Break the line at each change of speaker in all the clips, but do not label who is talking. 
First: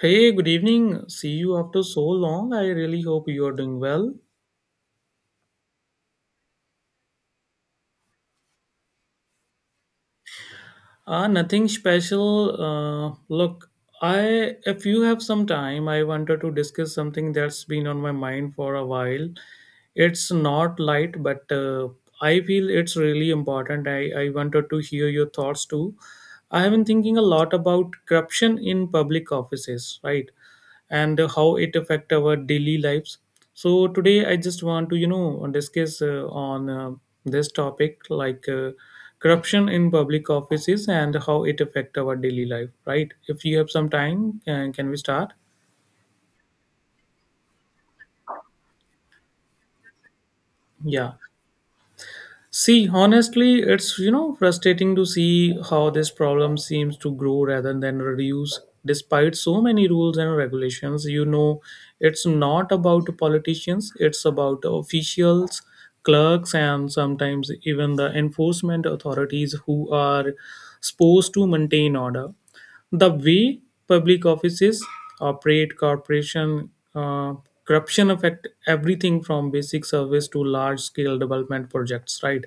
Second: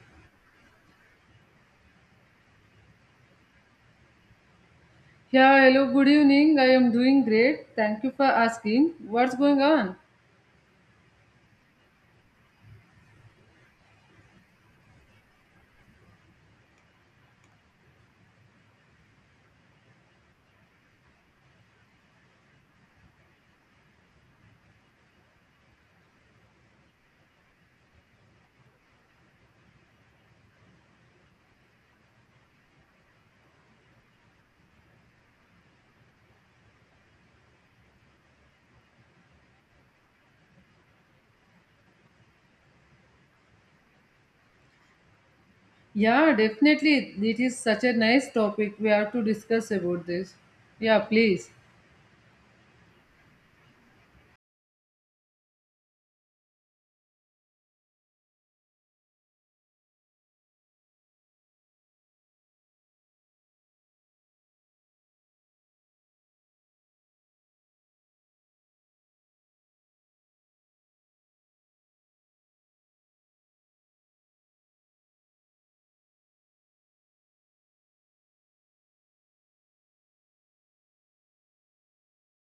Hey, good evening. See you after so long. I really hope you are doing well.
Yeah, hello, good evening. I am doing great. Thank you for asking. What's going on?
Nothing special. Uh, look, I if you have some time, I wanted to discuss something that's been on my mind for a while. It's not light, but I feel it's really important. I wanted to hear your thoughts too. I have been thinking a lot about corruption in public offices, right? And how it affect our daily lives, so today I just want to discuss on this topic like corruption in public offices and how it affect our daily life, right? If you have some time, can we start?
Yeah, definitely. It is such a nice topic. We have to discuss about this. Yeah,
Yeah.
please.
See, honestly, it's frustrating to see how this problem seems to grow rather than reduce despite so many rules and regulations. You know, it's not about politicians, it's about officials, clerks, and sometimes even the enforcement authorities who are supposed to maintain order. The way public offices operate, corporation corruption affect everything from basic service to large scale development projects, right?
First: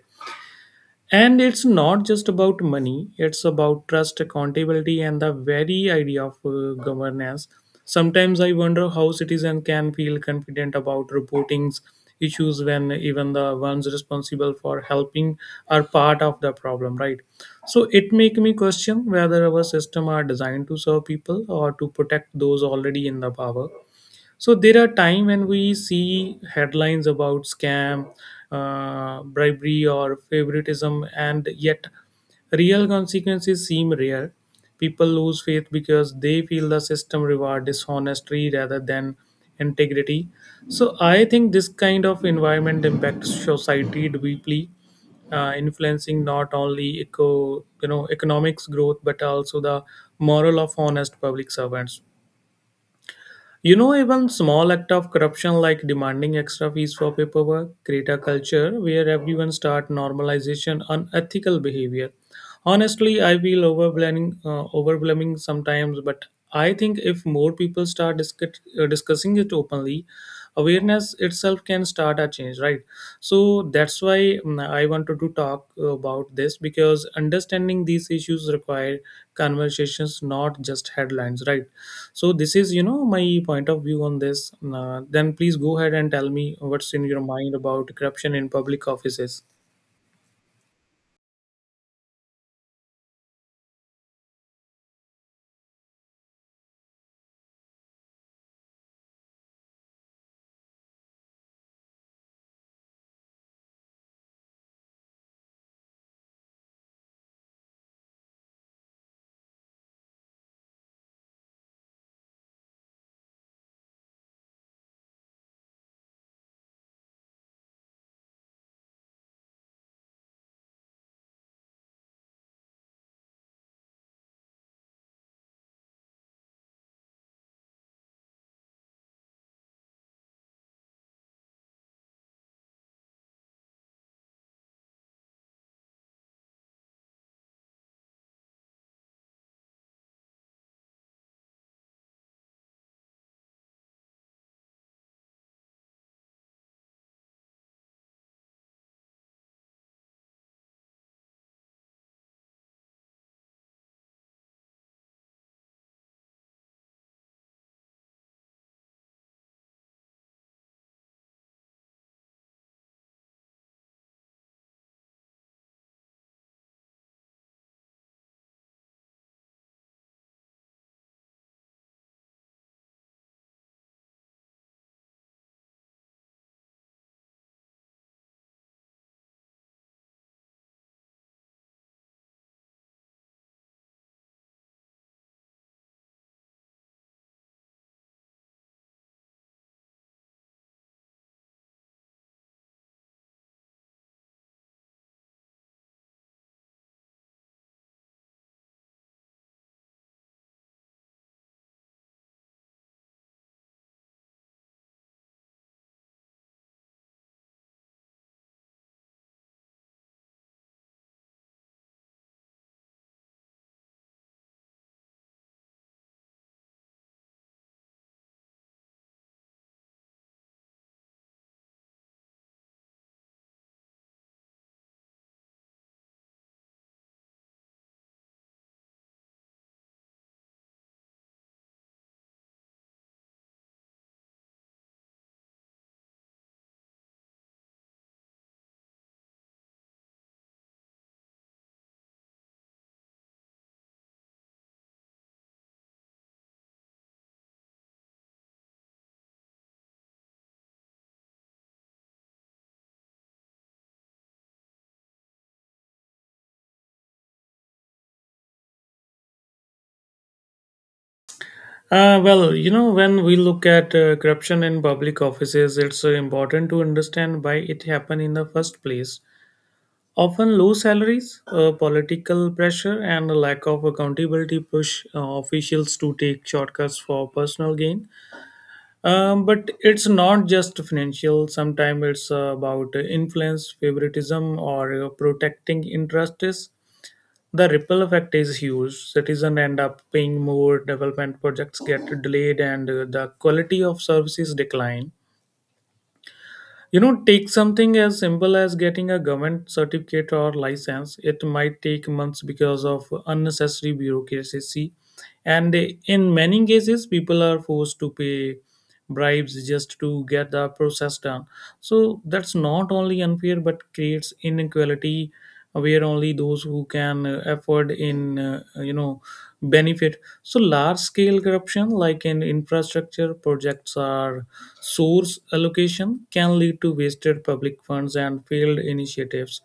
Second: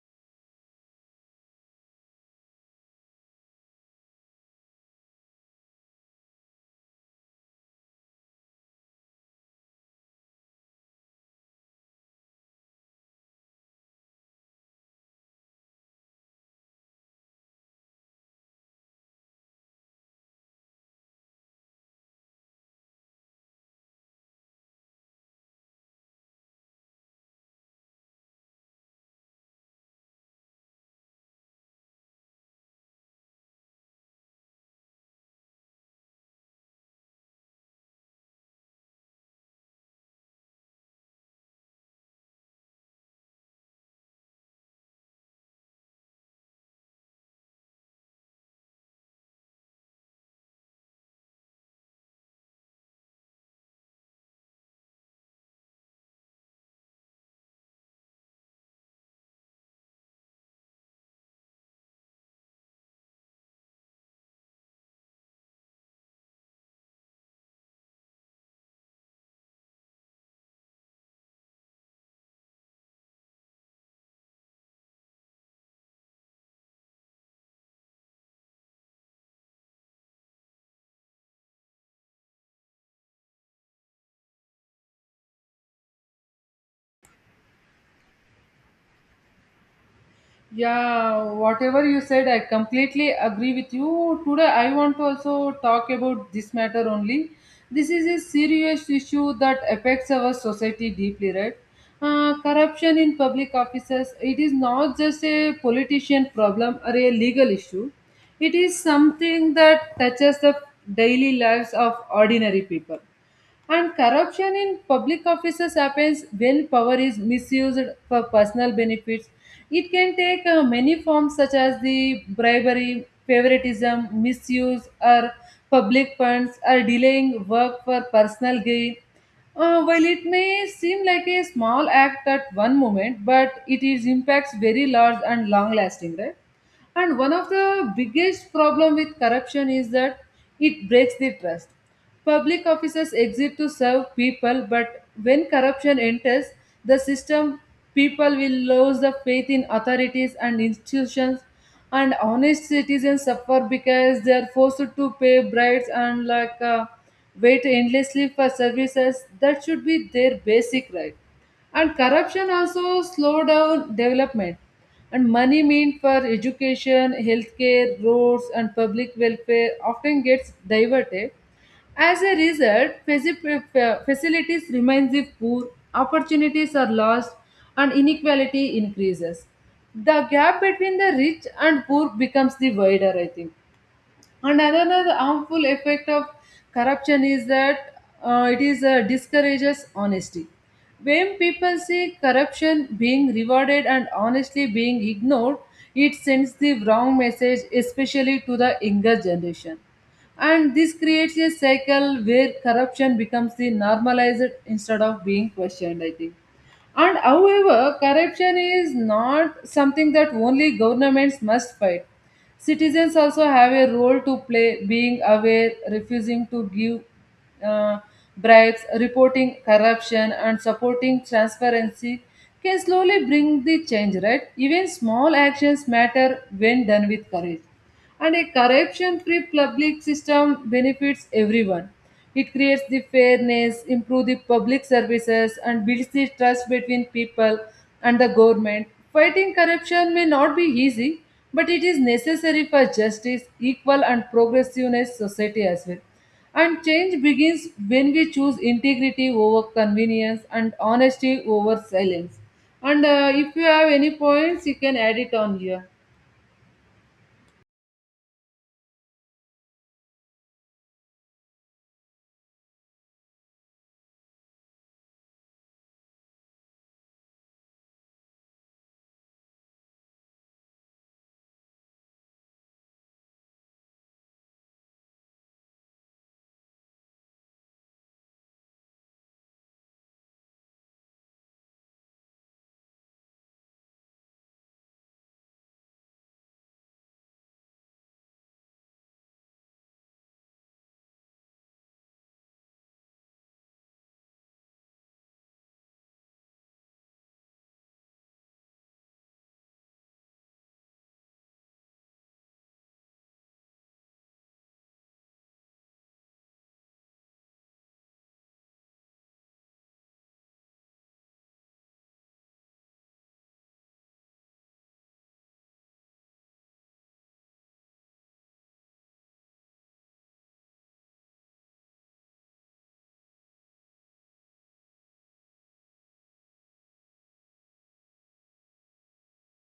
And it's not just about money, it's about trust, accountability, and the very idea of governance. Sometimes I wonder how citizens can feel confident about reporting issues when even the ones responsible for helping are part of the problem, right? So it make me question whether our system are designed to serve people or to protect those already in the power. So there are times when we see headlines about scam, bribery, or favoritism, and yet real consequences seem rare. People lose faith because they feel the system reward dishonesty rather than integrity. So I think this kind of environment impacts society deeply, influencing not only economics growth but also the moral of honest public servants. You know, even small act of corruption like demanding extra fees for paperwork create a culture where everyone start normalization unethical behavior. Honestly, I feel overwhelming sometimes, but I think if more people start discussing it openly, awareness itself can start a change, right? So that's why I wanted to talk about this because understanding these issues require conversations, not just headlines, right? So this is my point of view on this. Then please go ahead and tell me what's in your mind about corruption in public offices.
Yeah, whatever you said, I completely agree with you. Today, I want to also talk about this matter only. This is a serious issue that affects our society deeply, right? Corruption in public offices, it is not just a politician problem or a legal issue. It is something that touches the daily lives of ordinary people, and corruption in public offices happens when power is misused for personal benefits. It can take many forms, such as the bribery, favoritism, misuse, or public funds, or delaying work for personal gain. While it may seem like a small act at one moment, but it is impacts very large and long lasting, right? And one of the biggest problem with corruption is that it breaks the trust. Public officers exist to serve people, but when corruption enters the system, people will lose the faith in authorities and institutions, and honest citizens suffer because they are forced to pay bribes and like wait endlessly for services that should be their basic right. And corruption also slow down development, and money meant for education, healthcare, roads, and public welfare often gets diverted. As a result, facilities remain if poor, opportunities are lost, and inequality increases. The gap between the rich and poor becomes the wider, I think. And another harmful effect of corruption is that it is discourages honesty. When people see corruption being rewarded and honestly being ignored, it sends the wrong message, especially to the younger generation. And this creates a cycle where corruption becomes the normalized instead of being questioned, I think. And however, corruption is not something that only governments must fight. Citizens also have a role to play, being aware, refusing to give uh, bribes, reporting corruption, and supporting transparency can slowly bring the change, right? Even small actions matter when done with courage. And a corruption free public system benefits everyone. It creates the fairness, improves the public services, and builds the trust between people and the government. Fighting corruption may not be easy, but it is necessary for justice, equal, and progressiveness society as well. And change begins when we choose integrity over convenience and honesty over silence. And if you have any points, you can add it on here.
Well, when we look at corruption in public offices, it's important to understand why it happened in the first place. Often low salaries, political pressure, and a lack of accountability push officials to take shortcuts for personal gain. But it's not just financial. Sometimes it's about influence, favoritism, or protecting interests. The ripple effect is huge. Citizens end up paying more, development projects get delayed, and the quality of services decline. You know, take something as simple as getting a government certificate or license. It might take months because of unnecessary bureaucracy, and in many cases people are forced to pay bribes just to get the process done. So that's not only unfair but creates inequality, where only those who can afford in benefit. So large scale corruption like in infrastructure projects or source allocation can lead to wasted public funds and failed initiatives.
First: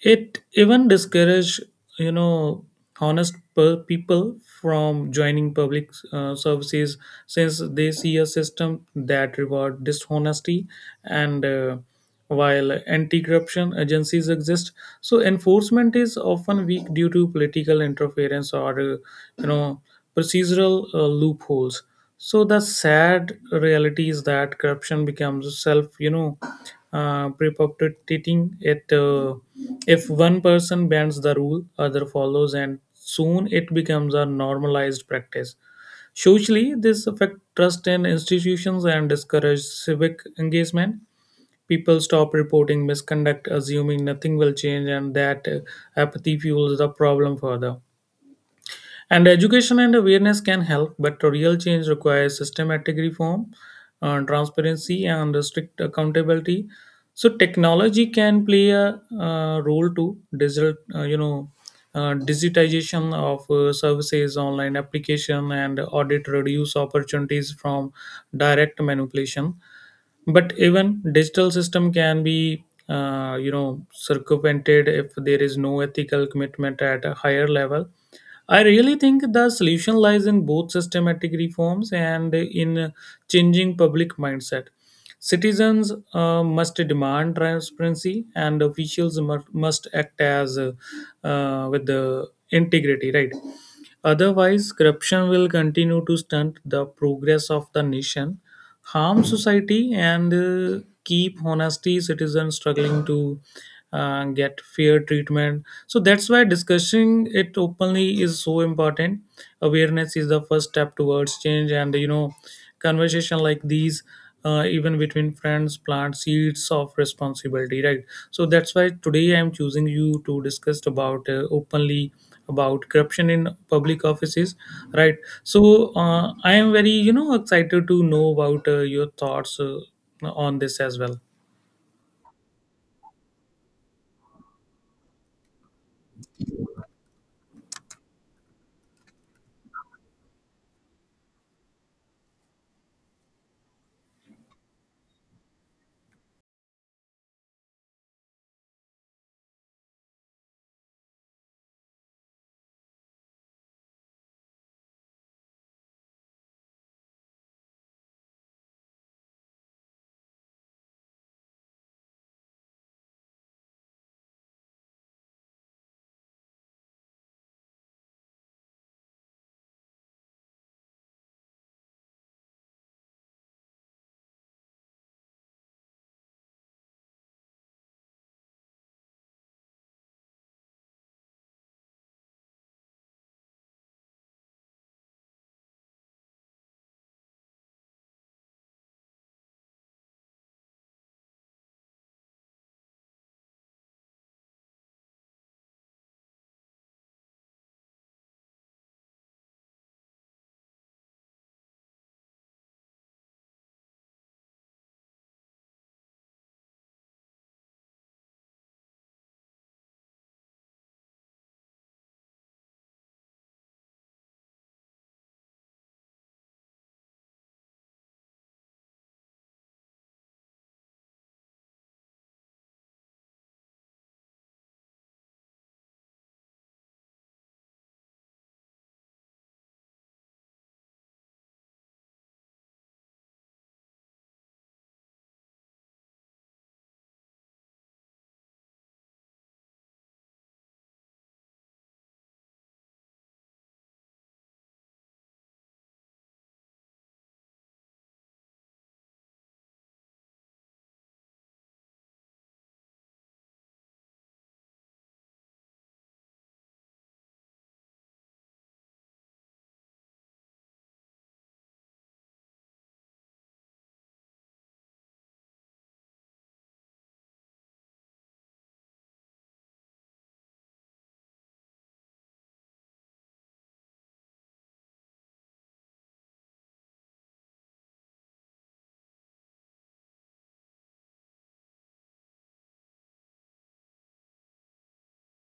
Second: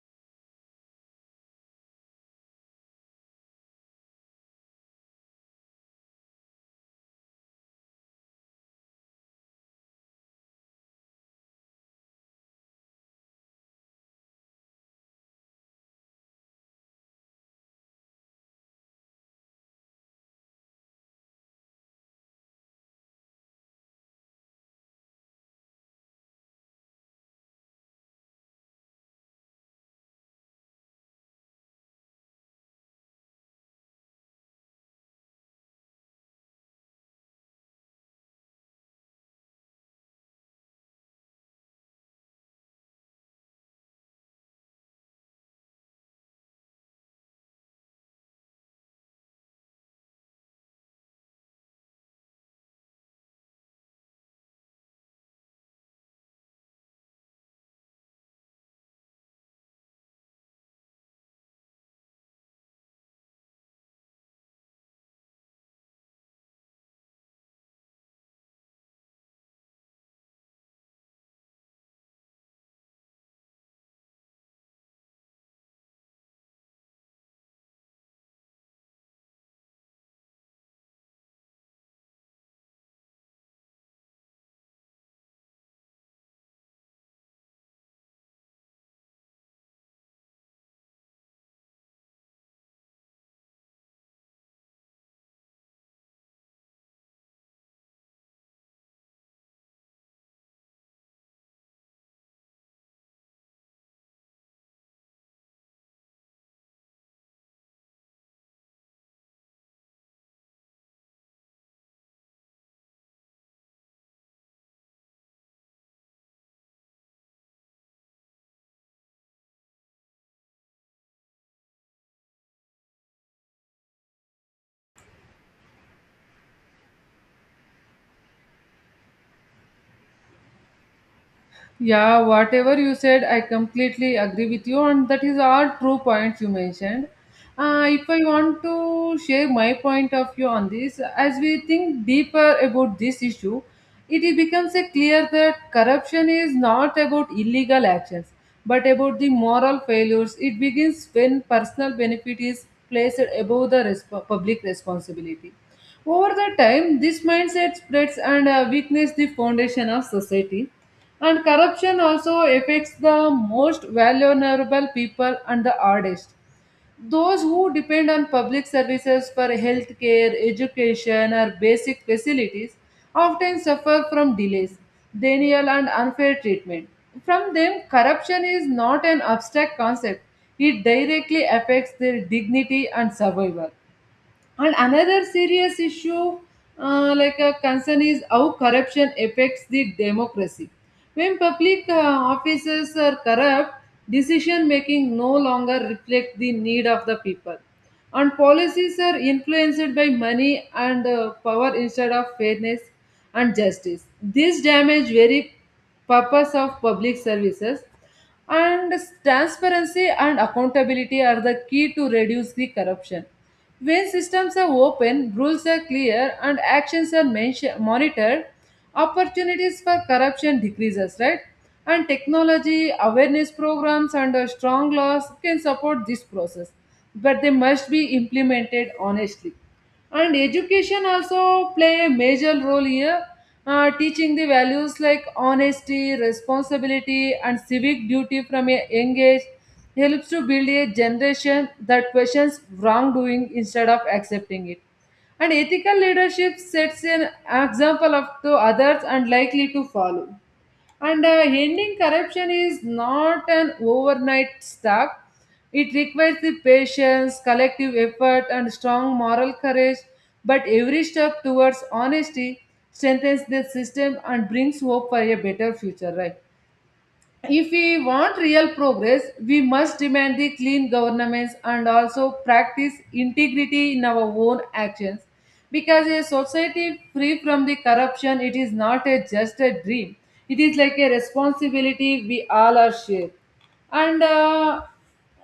It even discourage you know people from joining public services, since they see a system that reward dishonesty. And while anti-corruption agencies exist, so enforcement is often weak due to political interference or you know procedural loopholes. So the sad reality is that corruption becomes perpetuating it. If one person bends the rule, other follows, and soon it becomes a normalized practice. Socially, this affects trust in institutions and discourages civic engagement. People stop reporting misconduct, assuming nothing will change, and that apathy fuels the problem further. And education and awareness can help, but real change requires systematic reform, transparency, and strict accountability. So technology can play a role to digitization of services, online application, and audit reduce opportunities from direct manipulation. But even digital system can be, circumvented if there is no ethical commitment at a higher level. I really think the solution lies in both systematic reforms and in changing public mindset. Citizens must demand transparency, and officials must act as with the integrity. Right. Otherwise, corruption will continue to stunt the progress of the nation, harm society, and keep honesty citizens struggling to get fair treatment. So that's why discussing it openly is so important. Awareness is the first step towards change, and conversation like these, even between friends, plant seeds of responsibility, right? So that's why today I'm choosing you to discuss about openly about corruption in public offices, right? So I am very excited to know about your thoughts on this as well.
Yeah, whatever you said, I completely agree with you, and that is all true points you mentioned. If I want to share my point of view on this, as we think deeper about this issue, it becomes a clear that corruption is not about illegal actions, but about the moral failures. It begins when personal benefit is placed above the public responsibility. Over the time, this mindset spreads and weakens the foundation of society. And corruption also affects the most vulnerable people and the hardest. Those who depend on public services for healthcare, education, or basic facilities often suffer from delays, denial, and unfair treatment. From them, corruption is not an abstract concept, it directly affects their dignity and survival. And another serious issue, like a concern, is how corruption affects the democracy. When public officers are corrupt, decision making no longer reflects the need of the people, and policies are influenced by money and power instead of fairness and justice. This damage very purpose of public services, and transparency and accountability are the key to reduce the corruption. When systems are open, rules are clear, and actions are monitored, opportunities for corruption decreases, right? And technology, awareness programs, and strong laws can support this process, but they must be implemented honestly. And education also play a major role here. Teaching the values like honesty, responsibility, and civic duty from a young age helps to build a generation that questions wrongdoing instead of accepting it. And ethical leadership sets an example of to others and likely to follow. And ending corruption is not an overnight task. It requires the patience, collective effort, and strong moral courage. But every step towards honesty strengthens the system and brings hope for a better future, right? If we want real progress, we must demand the clean governments and also practice integrity in our own actions. Because a society free from the corruption, it is not a just a dream. It is like a responsibility we all are shared. And uh,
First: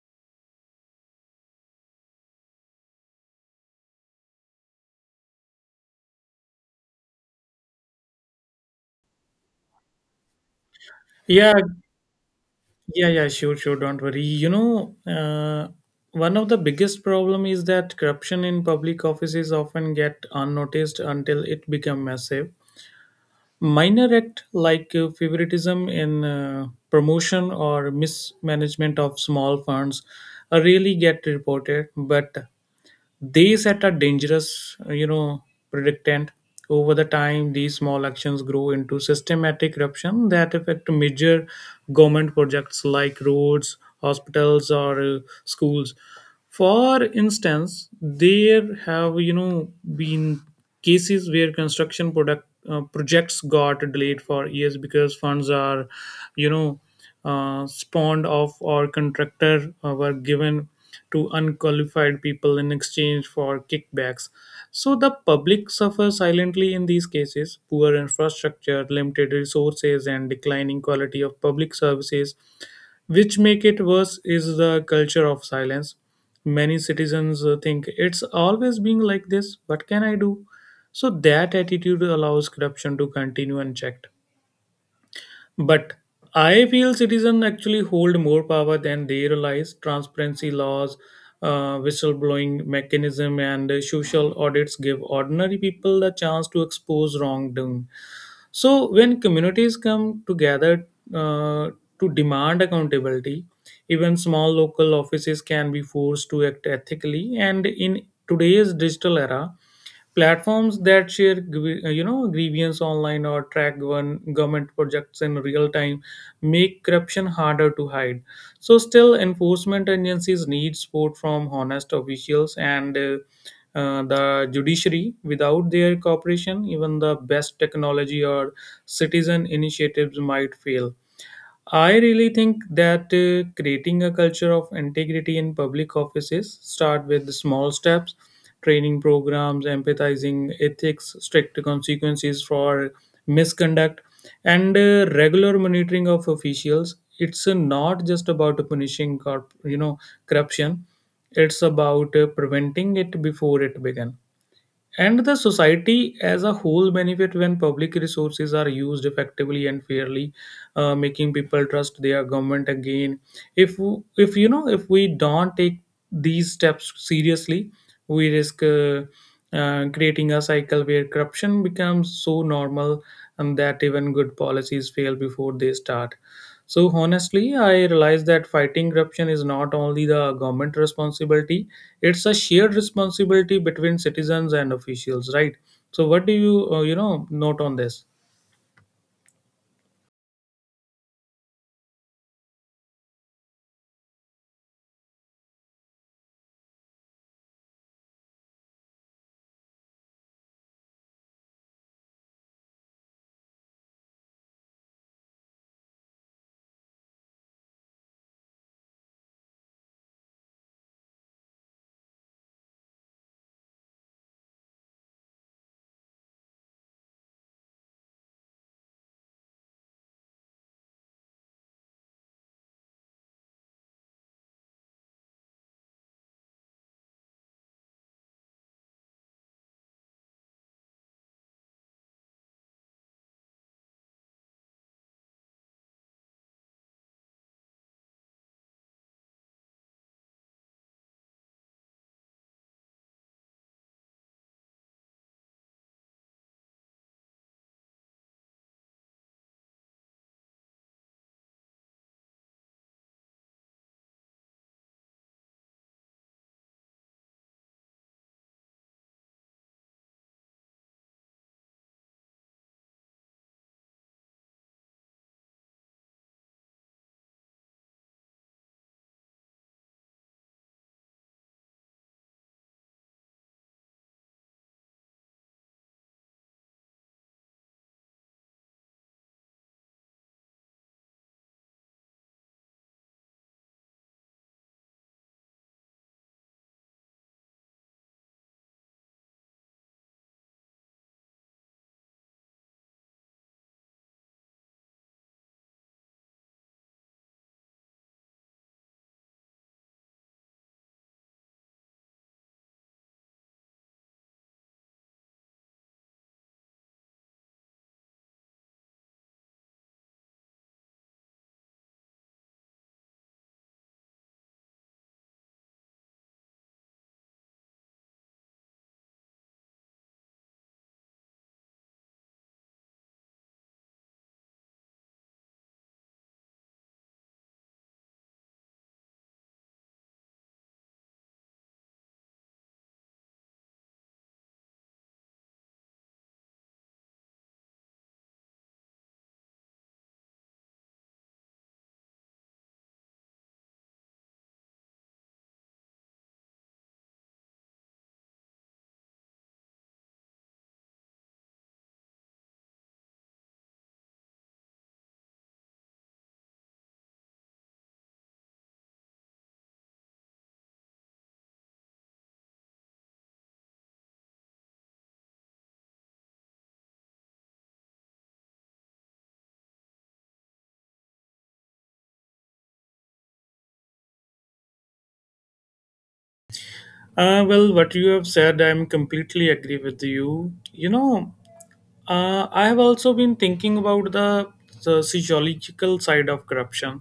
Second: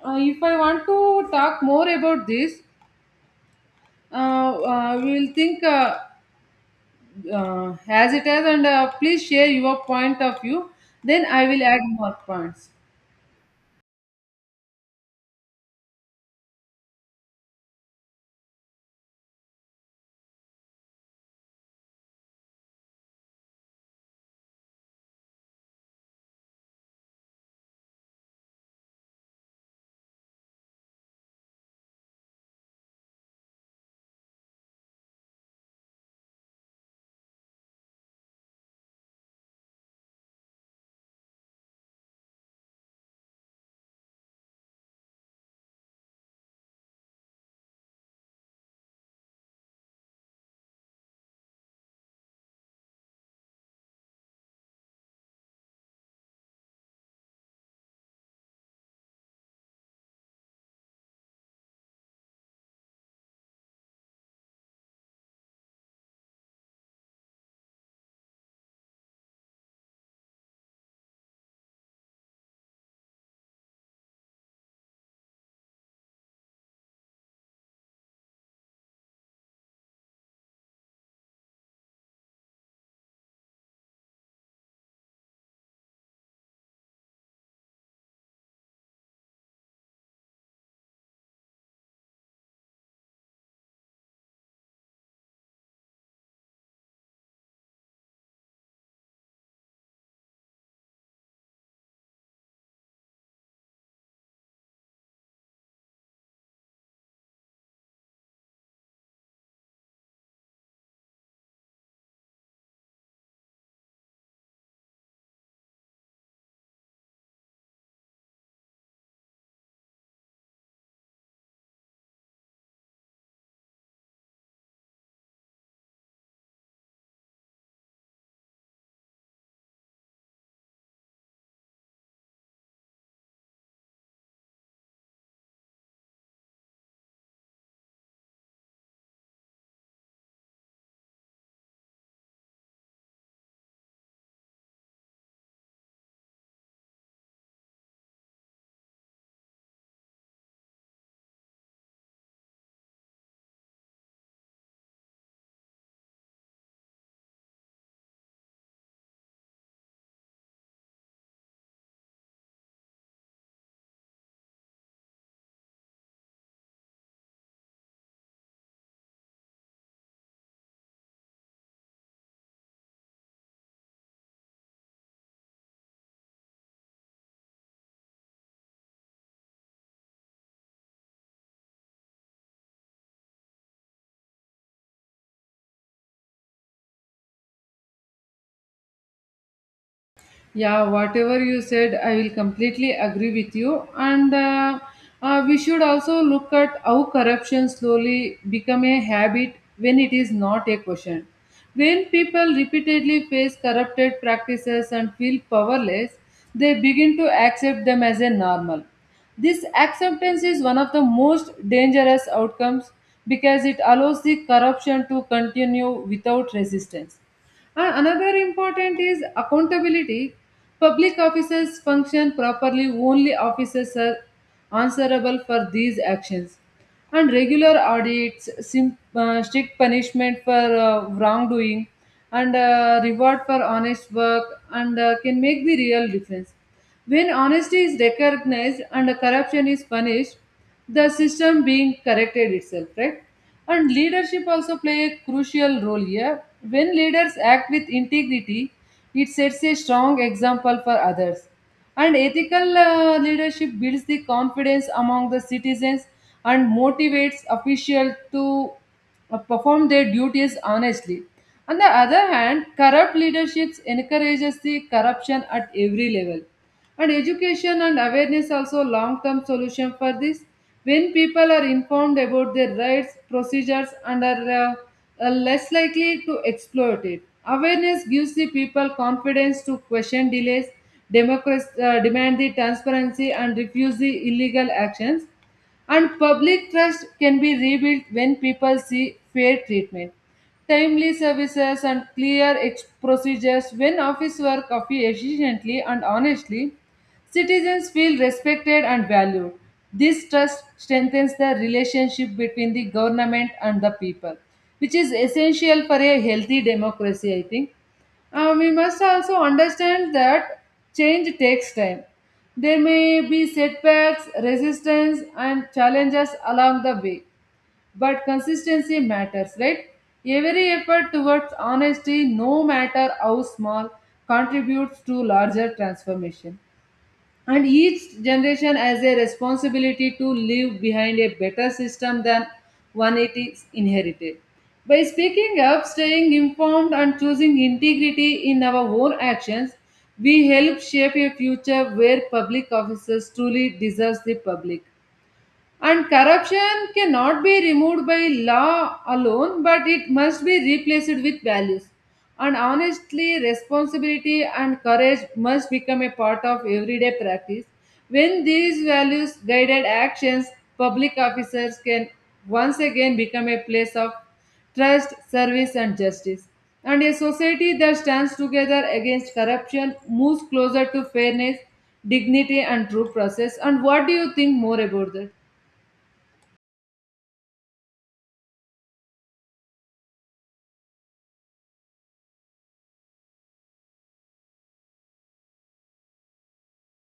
uh, if I want to talk more about this, we will think as it is, and please share your point of view. Then I
Yeah.
will add more points.
Yeah. Sure. Don't worry. One of the biggest problem is that corruption in public offices often get unnoticed until it become massive. Minor act like favoritism in promotion or mismanagement of small funds really get reported, but they set a dangerous predictant. Over the time these small actions grow into systematic corruption that affect major government projects like roads, hospitals, or schools. For instance, there have been cases where construction product projects got delayed for years because funds are you know spawned off, or contractor were given to unqualified people in exchange for kickbacks. So the public suffers silently in these cases: poor infrastructure, limited resources, and declining quality of public services. Which make it worse is the culture of silence. Many citizens think it's always being like this, what can I do. So that attitude allows corruption to continue unchecked. But I feel citizens actually hold more power than they realize. Transparency laws, whistleblowing mechanism, and social audits give ordinary people the chance to expose wrongdoing. So, when communities come together uh, to demand accountability, even small local offices can be forced to act ethically. And in today's digital era, platforms that share grievance online or track one government projects in real time make corruption harder to hide. So still enforcement agencies need support from honest officials and the judiciary. Without their cooperation, even the best technology or citizen initiatives might fail. I really think that creating a culture of integrity in public offices start with small steps, training programs, empathizing ethics, strict consequences for misconduct, and regular monitoring of officials. It's not just about punishing corruption; it's about preventing it before it begins, and the society as a whole benefit when public resources are used effectively and fairly, making people trust their government again. If if you know if we don't take these steps seriously, we risk creating a cycle where corruption becomes so normal and that even good policies fail before they start. So honestly, I realize that fighting corruption is not only the government responsibility, it's a shared responsibility between citizens and officials, right? So what do you, note on this?
Yeah, whatever you said, I will completely agree with you. And we should also look at how corruption slowly become a habit when it is not a question. When people repeatedly face corrupted practices and feel powerless, they begin to accept them as a normal. This acceptance is one of the most dangerous outcomes because it allows the corruption to continue without resistance. And another important is accountability. Public officers function properly only officers are answerable for these actions. And regular audits, strict punishment for wrongdoing, and reward for honest work and can make the real difference. When honesty is recognized and corruption is punished, the system being corrected itself, right? And leadership also play a crucial role here. When leaders act with integrity, it sets a strong example for others. And ethical leadership builds the confidence among the citizens and motivates officials to perform their duties honestly. On the other hand, corrupt leaderships encourages the corruption at every level. And education and awareness also long term solution for this. When people are informed about their rights procedures and are less likely to exploit it, awareness gives the people confidence to question delays, democracy, demand the transparency, and refuse the illegal actions. And public trust can be rebuilt when people see fair treatment, timely services, and clear procedures. When office work efficiently and honestly, citizens feel respected and valued. This trust strengthens the relationship between the government and the people, which is essential for a healthy democracy, I think. We must also understand that change takes time. There may be setbacks, resistance, and challenges along the way, but consistency matters, right? Every effort towards honesty, no matter how small, contributes to larger transformation. And each generation has a responsibility to leave behind a better system than one it is inherited. By speaking up, staying informed, and choosing integrity in our own actions, we help shape a future where public officers truly deserve the public. And corruption cannot be removed by law alone, but it must be replaced with values. And honestly, responsibility and courage must become a part of everyday practice. When these values guided actions, public officers can once again become a place of trust, service, and justice. And a society that stands together against corruption moves closer to fairness, dignity, and true process. And what do you think more about that?
Well, what you have said, I'm completely agree with you. You know, I have also been thinking about the sociological side of corruption.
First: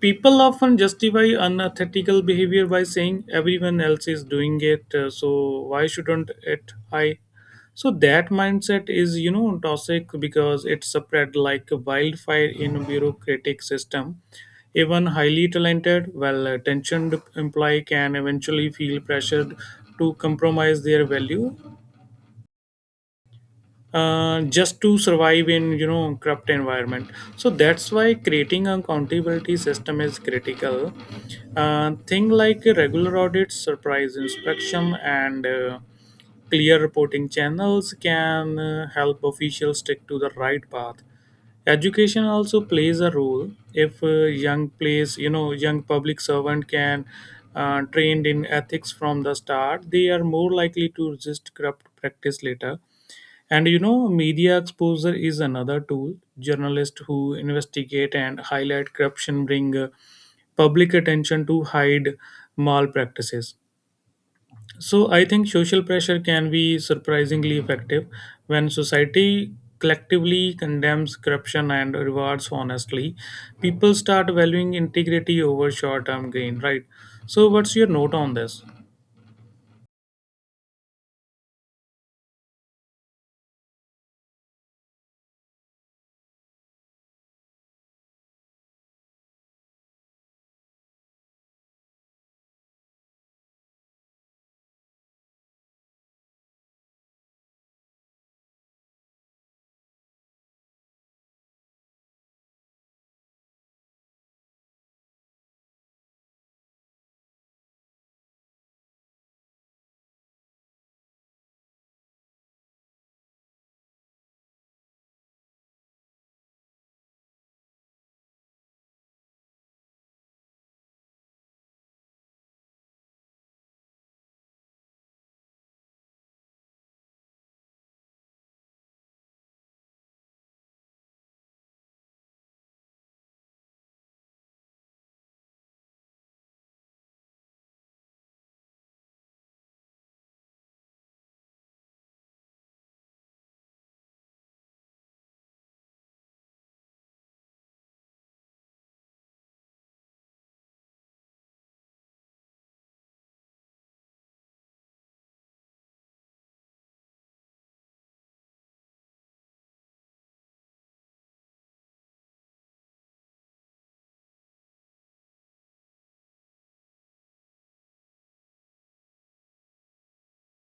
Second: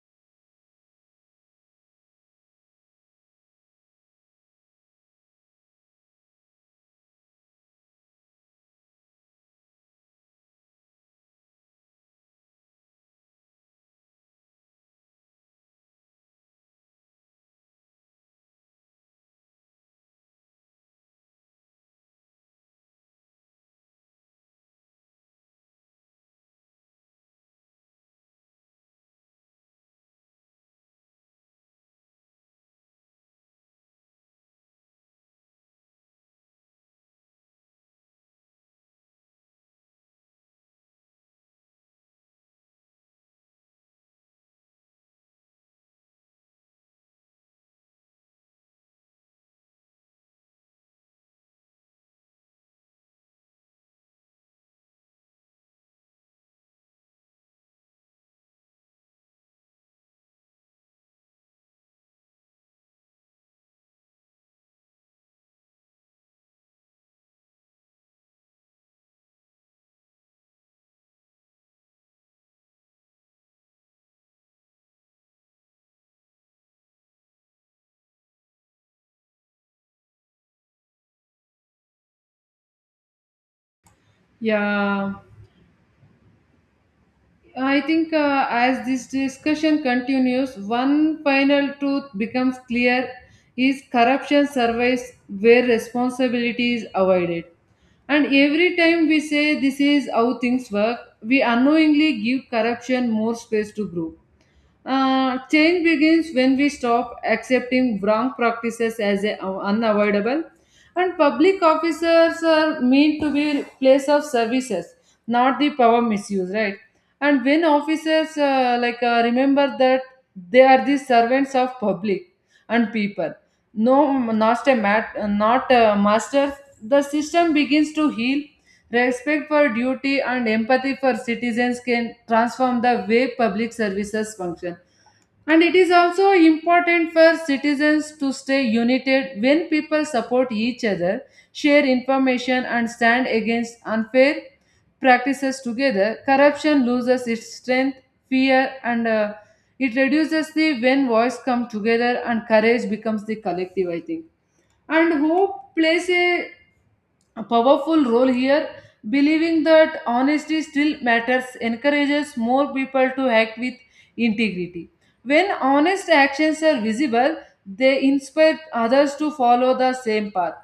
People often justify unethical behavior by saying everyone else is doing it, so why shouldn't it i. So that mindset is toxic because it spread like a wildfire in a bureaucratic system. Even highly talented, well attentioned employee can eventually feel pressured to compromise their value, just to survive in corrupt environment. So that's why creating a accountability system is critical. Thing like regular audits, surprise inspection, and clear reporting channels can help officials stick to the right path. Education also plays a role. If young place you know young public servant can trained in ethics from the start, they are more likely to resist corrupt practice later. And you know, media exposure is another tool. Journalists who investigate and highlight corruption bring public attention to hide malpractices. So I think social pressure can be surprisingly effective when society collectively condemns corruption and rewards honestly. People start valuing integrity over short-term gain, right? So what's your note on this?
Yeah, I think as this discussion continues, one final truth becomes clear is corruption survives where responsibility is avoided. And every time we say this is how things work, we unknowingly give corruption more space to grow. Change begins when we stop accepting wrong practices as a, unavoidable, and public officers are meant to be place of services, not the power misuse, right? And when officers remember that they are the servants of public and people, no, not a mat, not a master, the system begins to heal. Respect for duty and empathy for citizens can transform the way public services function. And it is also important for citizens to stay united when people support each other, share information, and stand against unfair practices together. Corruption loses its strength, fear, and it reduces the when voice come together and courage becomes the collective, I think. And hope plays a powerful role here. Believing that honesty still matters encourages more people to act with integrity. When honest actions are visible, they inspire others to follow the same path.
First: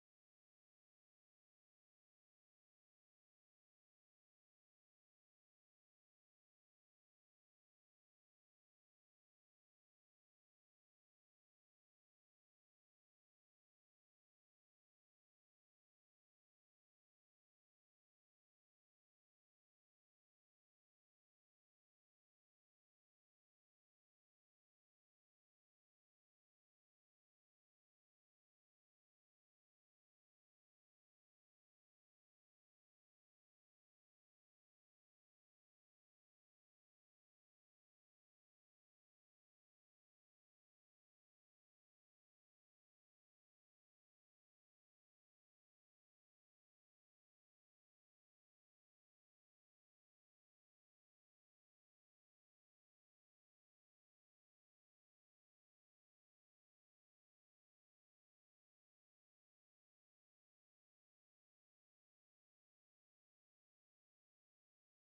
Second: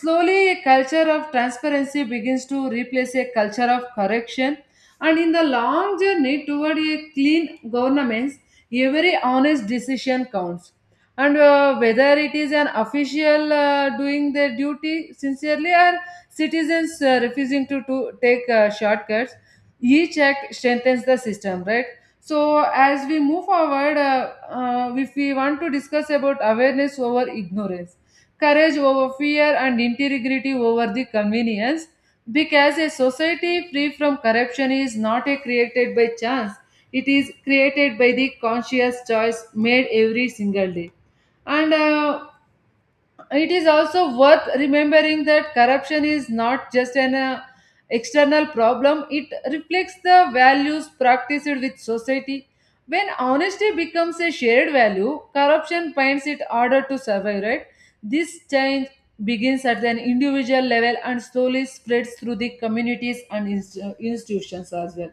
Slowly, a culture of transparency begins to replace a culture of correction, and in the long journey toward a clean governance, every honest decision counts. And Whether it is an official doing their duty sincerely, or citizens refusing to take shortcuts, each act strengthens the system, right? So as we move forward, if we want to discuss about awareness over ignorance, courage over fear, and integrity over the convenience. Because a society free from corruption is not a created by chance, it is created by the conscious choice made every single day. And It is also worth remembering that corruption is not just an external problem, it reflects the values practiced with society. When honesty becomes a shared value, corruption finds it harder to survive, right? This change begins at an individual level and slowly spreads through the communities and institutions as well.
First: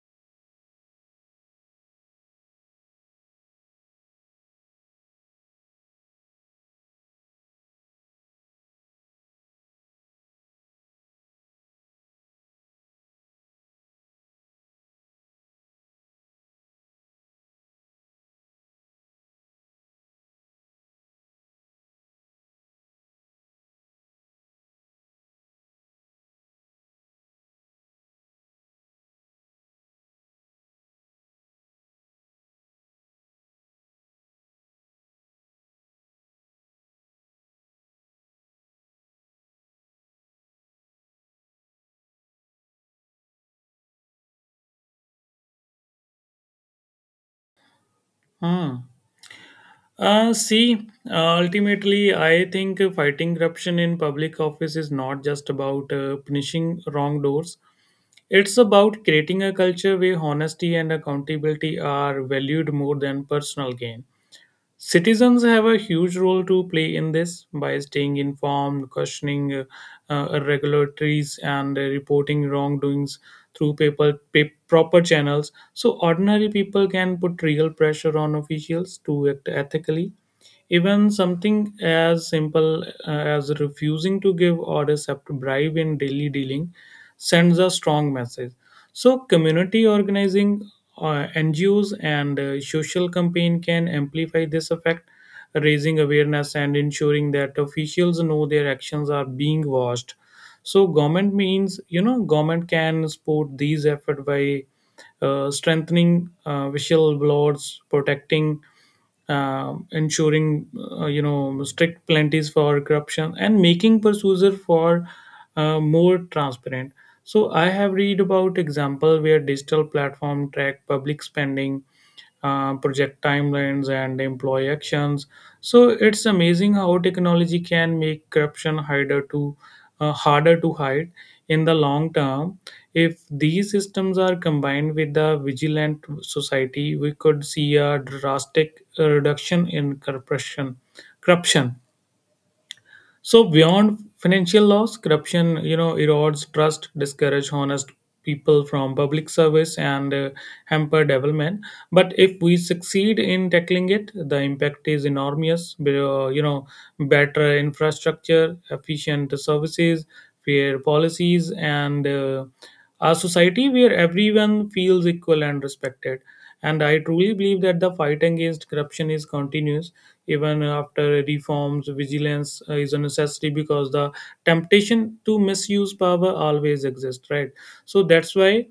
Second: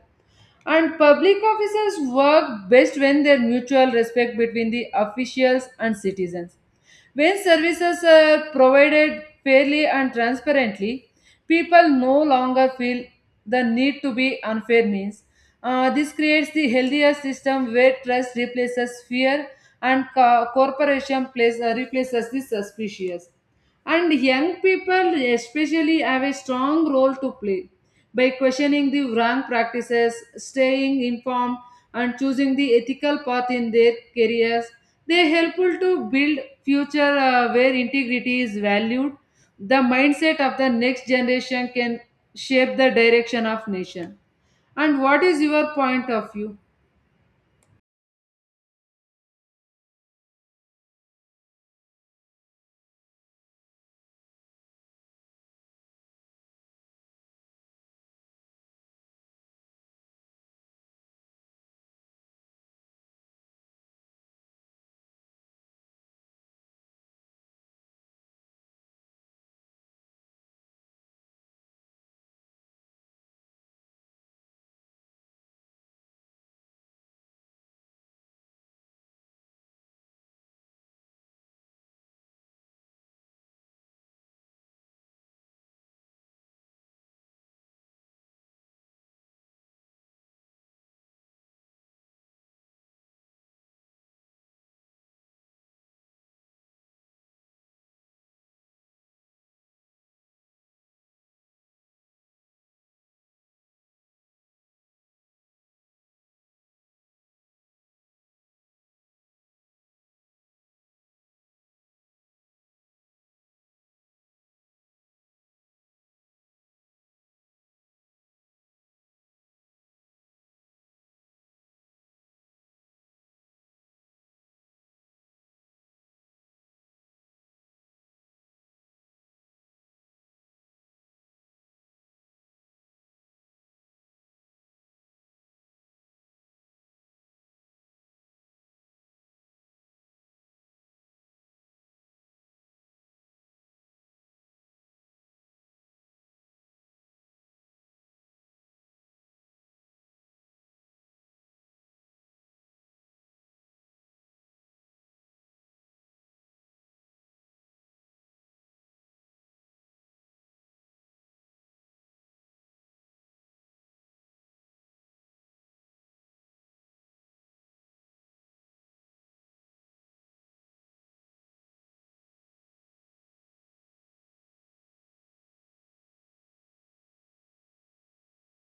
And public officers work best when there mutual respect between the officials and citizens. When services are provided fairly and transparently, people no longer feel the need to be unfair means. This creates the healthier system where trust replaces fear and corporation place, replaces the suspicious. And young people, especially, have a strong role to play by questioning the wrong practices, staying informed, and choosing the ethical path in their careers. They helpful to build future where integrity is valued. The mindset of the next generation can shape the direction of nation. And what is your point of view?
Hmm. See, ultimately, I think fighting corruption in public office is not just about punishing wrongdoers. It's about creating a culture where honesty and accountability are valued more than personal gain. Citizens have a huge role to play in this by staying informed, questioning irregularities, and reporting wrongdoings through proper channels. So, ordinary people can put real pressure on officials to act ethically, even something as simple as refusing to give or accept bribe in daily dealing sends a strong message. So, community organizing, NGOs, and social campaign can amplify this effect, raising awareness and ensuring that officials know their actions are being watched. So, government means you know, government can support these efforts by strengthening whistle blowers, protecting ensuring strict penalties for corruption and making pursuer for more transparent. So I have read about example where digital platform track public spending, project timelines and employee actions. So it's amazing how technology can make corruption harder to harder to hide in the long term. If these systems are combined with the vigilant society, we could see a drastic reduction in corruption. So beyond financial loss, corruption erodes trust, discourage honest people from public service, and hamper development. But if we succeed in tackling it, the impact is enormous. Better infrastructure, efficient services, fair policies, and a society where everyone feels equal and respected. And I truly believe that the fight against corruption is continuous even after reforms. Vigilance is a necessity because the temptation to misuse power always exists, right? So that's why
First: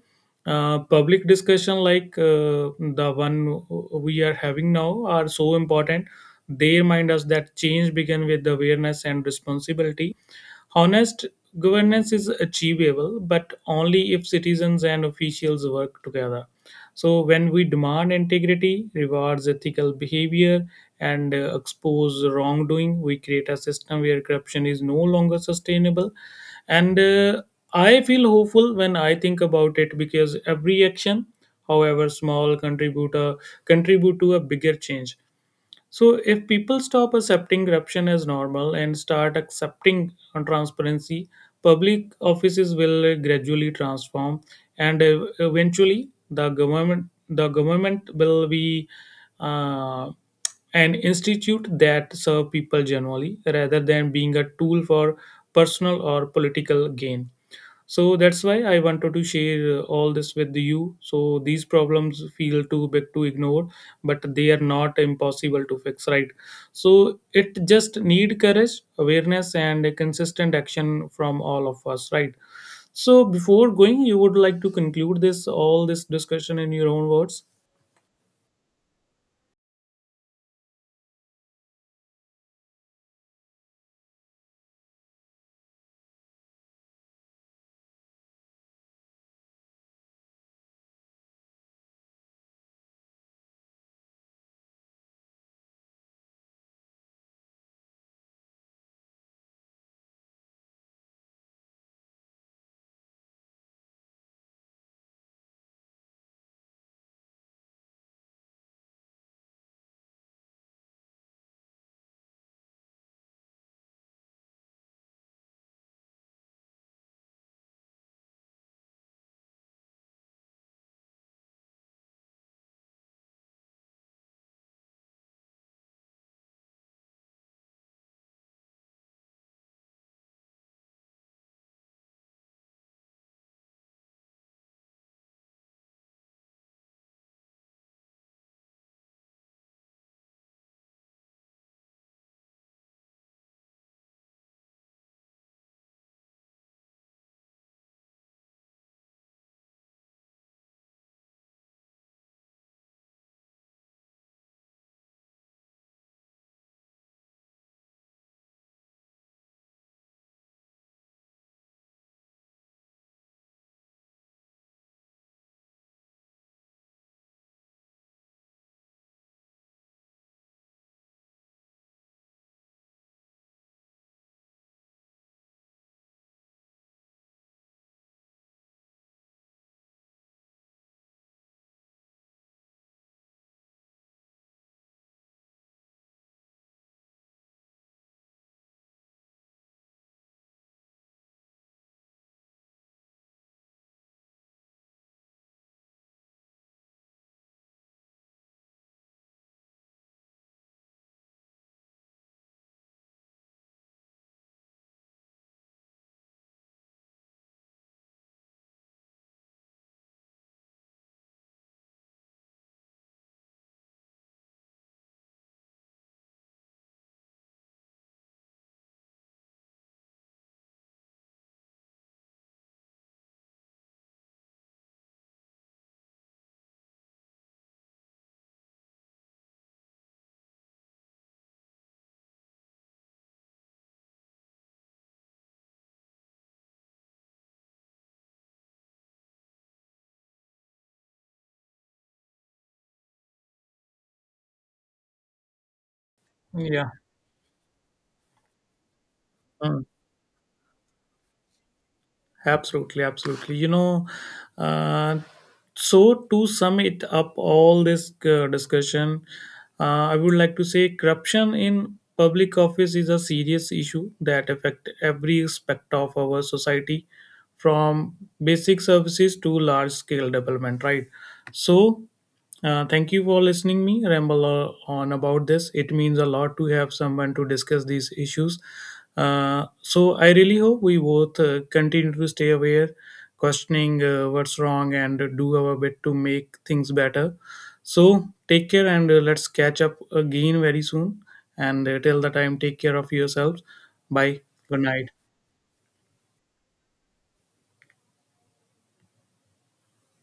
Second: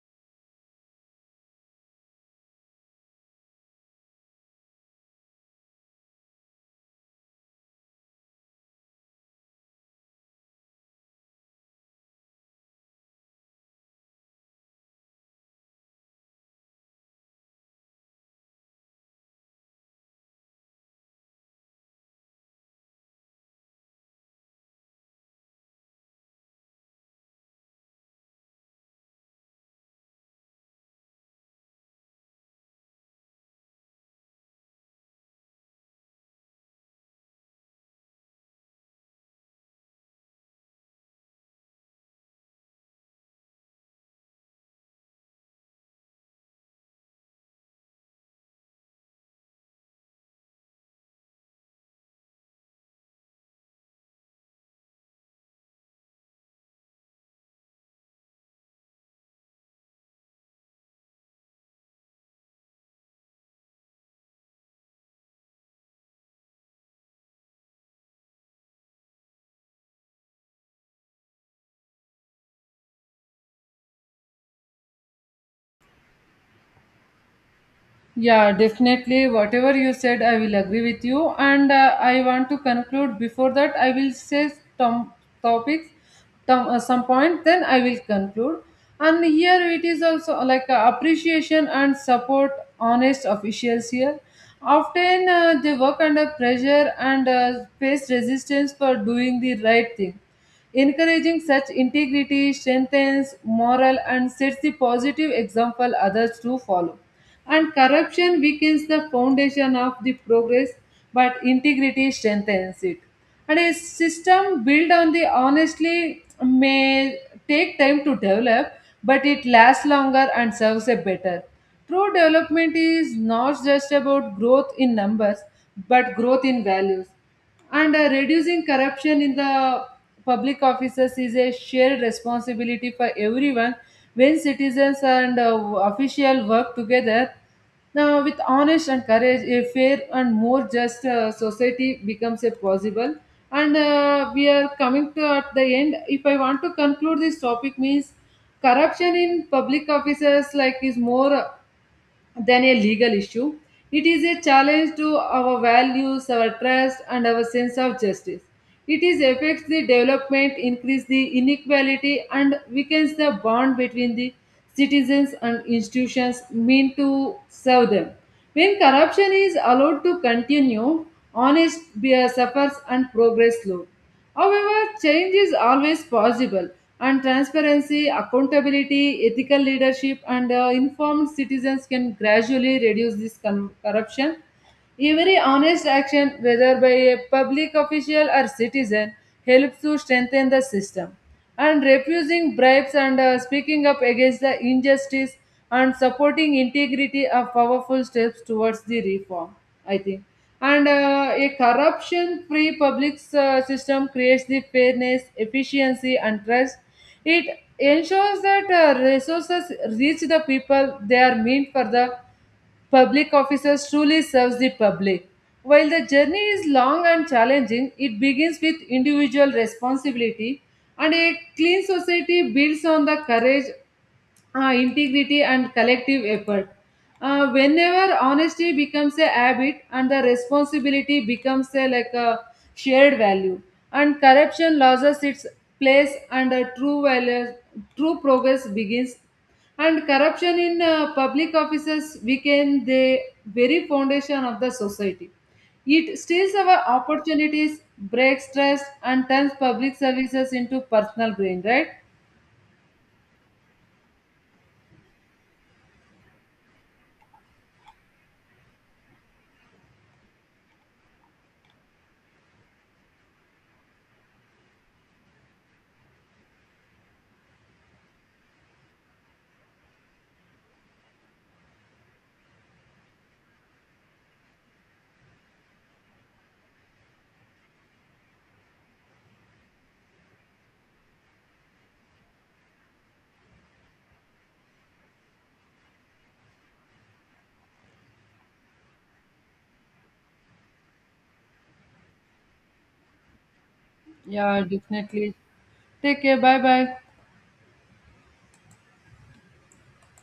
public discussion like the one we are having now are so important. They remind us that change begins with awareness and responsibility. Honest governance is achievable, but only if citizens and officials work together. So, when we demand integrity, rewards ethical behavior, and expose wrongdoing, we create a system where corruption is no longer sustainable. And I feel hopeful when I think about it because every action, however small, contribute to a bigger change. So if people stop accepting corruption as normal and start accepting transparency, public offices will gradually transform, and eventually the government will be uh, an institute that serve people generally rather than being a tool for personal or political gain. So that's why I wanted to share all this with you. So these problems feel too big to ignore, but they are not impossible to fix, right? So it just need courage, awareness and a consistent action from all of us, right? So before going, you would like to conclude this all this discussion in your own words.
Yeah, definitely. Whatever you said, I will agree with you. And I want to conclude. Before that, I will say some topics, some point, then I will conclude. And here it is also like appreciation and support honest officials here. Often they work under pressure and face resistance for doing the right thing. Encouraging such integrity strengthens morale and sets the positive example others to follow. And corruption weakens the foundation of the progress, but integrity strengthens it. And a system built on the honestly may take time to develop, but it lasts longer and serves a better. True development is not just about growth in numbers, but growth in values. And Reducing corruption in the public offices is a shared responsibility for everyone when citizens and official work together. Now, with honest and courage, a fair and more just society becomes a possible. And We are coming to at the end. If I want to conclude this topic, means corruption in public offices like is more than a legal issue. It is a challenge to our values, our trust, and our sense of justice. It is affects the development, increase the inequality, and weakens the bond between the citizens and institutions meant to serve them. When corruption is allowed to continue, honest beer suffers and progress slow. However, change is always possible, and transparency, accountability, ethical leadership, and informed citizens can gradually reduce this corruption. Every honest action, whether by a public official or citizen, helps to strengthen the system. And refusing bribes and speaking up against the injustice and supporting integrity are powerful steps towards the reform, I think. And A corruption free public system creates the fairness, efficiency, and trust. It ensures that resources reach the people they are meant for the public officers truly serves the public. While the journey is long and challenging, it begins with individual responsibility and a clean society builds on the courage, integrity and collective effort. Whenever honesty becomes a habit and the responsibility becomes a like a shared value, and corruption loses its place and a true value, true progress begins. And corruption in public offices weaken the very foundation of the society. It steals our
Yeah.
opportunities, breaks trust, and turns
Uh,
public services into personal gain, right?
Absolutely, absolutely. Uh, so to sum it up, all this discussion, I would like to say corruption in public office is a serious issue that affect every aspect of our society, from basic services to large scale development. Right. So thank you for listening me ramble on about this. It means a lot to have someone to discuss these issues. So I really hope we both continue to stay aware, questioning what's wrong, and do our bit to make things better. So take care and let's catch up again very soon. And till the time, take care of yourselves. Bye.
Yeah,
Good night.
definitely. Take care. Bye bye.